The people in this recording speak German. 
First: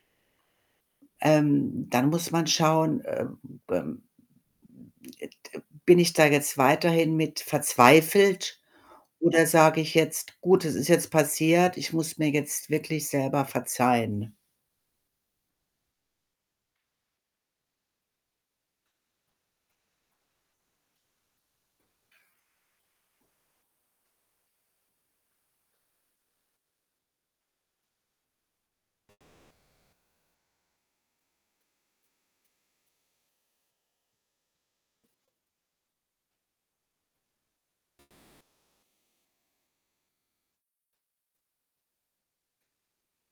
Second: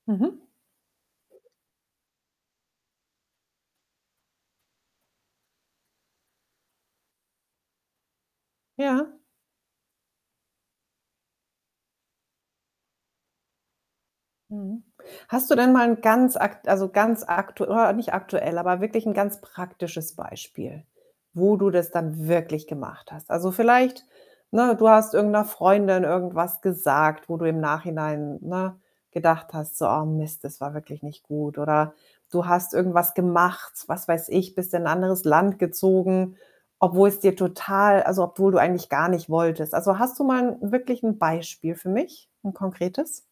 Mhm. Ähm, dann muss man schauen, äh, ähm, e de bin ich da jetzt weiterhin mit verzweifelt? Ja. Oder sage ich jetzt: „Gut, es ist jetzt passiert, ich muss mir jetzt wirklich selber verzeihen“? Mhm. Hast du denn mal 'n ganz akt also ganz aktu nicht aktuell, aber wirklich 'n ganz praktisches Beispiel, wo du das dann wirklich gemacht hast? Also, vielleicht, ne, du hast irgend 'ner Freundin irgendwas gesagt, wo du im Nachhinein, ne, gedacht hast, so: „Oh Mist, das war wirklich nicht gut.“ Oder du hast irgendwas gemacht, was weiß ich, bist in 'n anderes Land gezogen, obwohl es dir total also, obwohl du eigentlich gar nicht wolltest. Also, hast du mal wirklich 'n Beispiel für mich, 'n konkretes?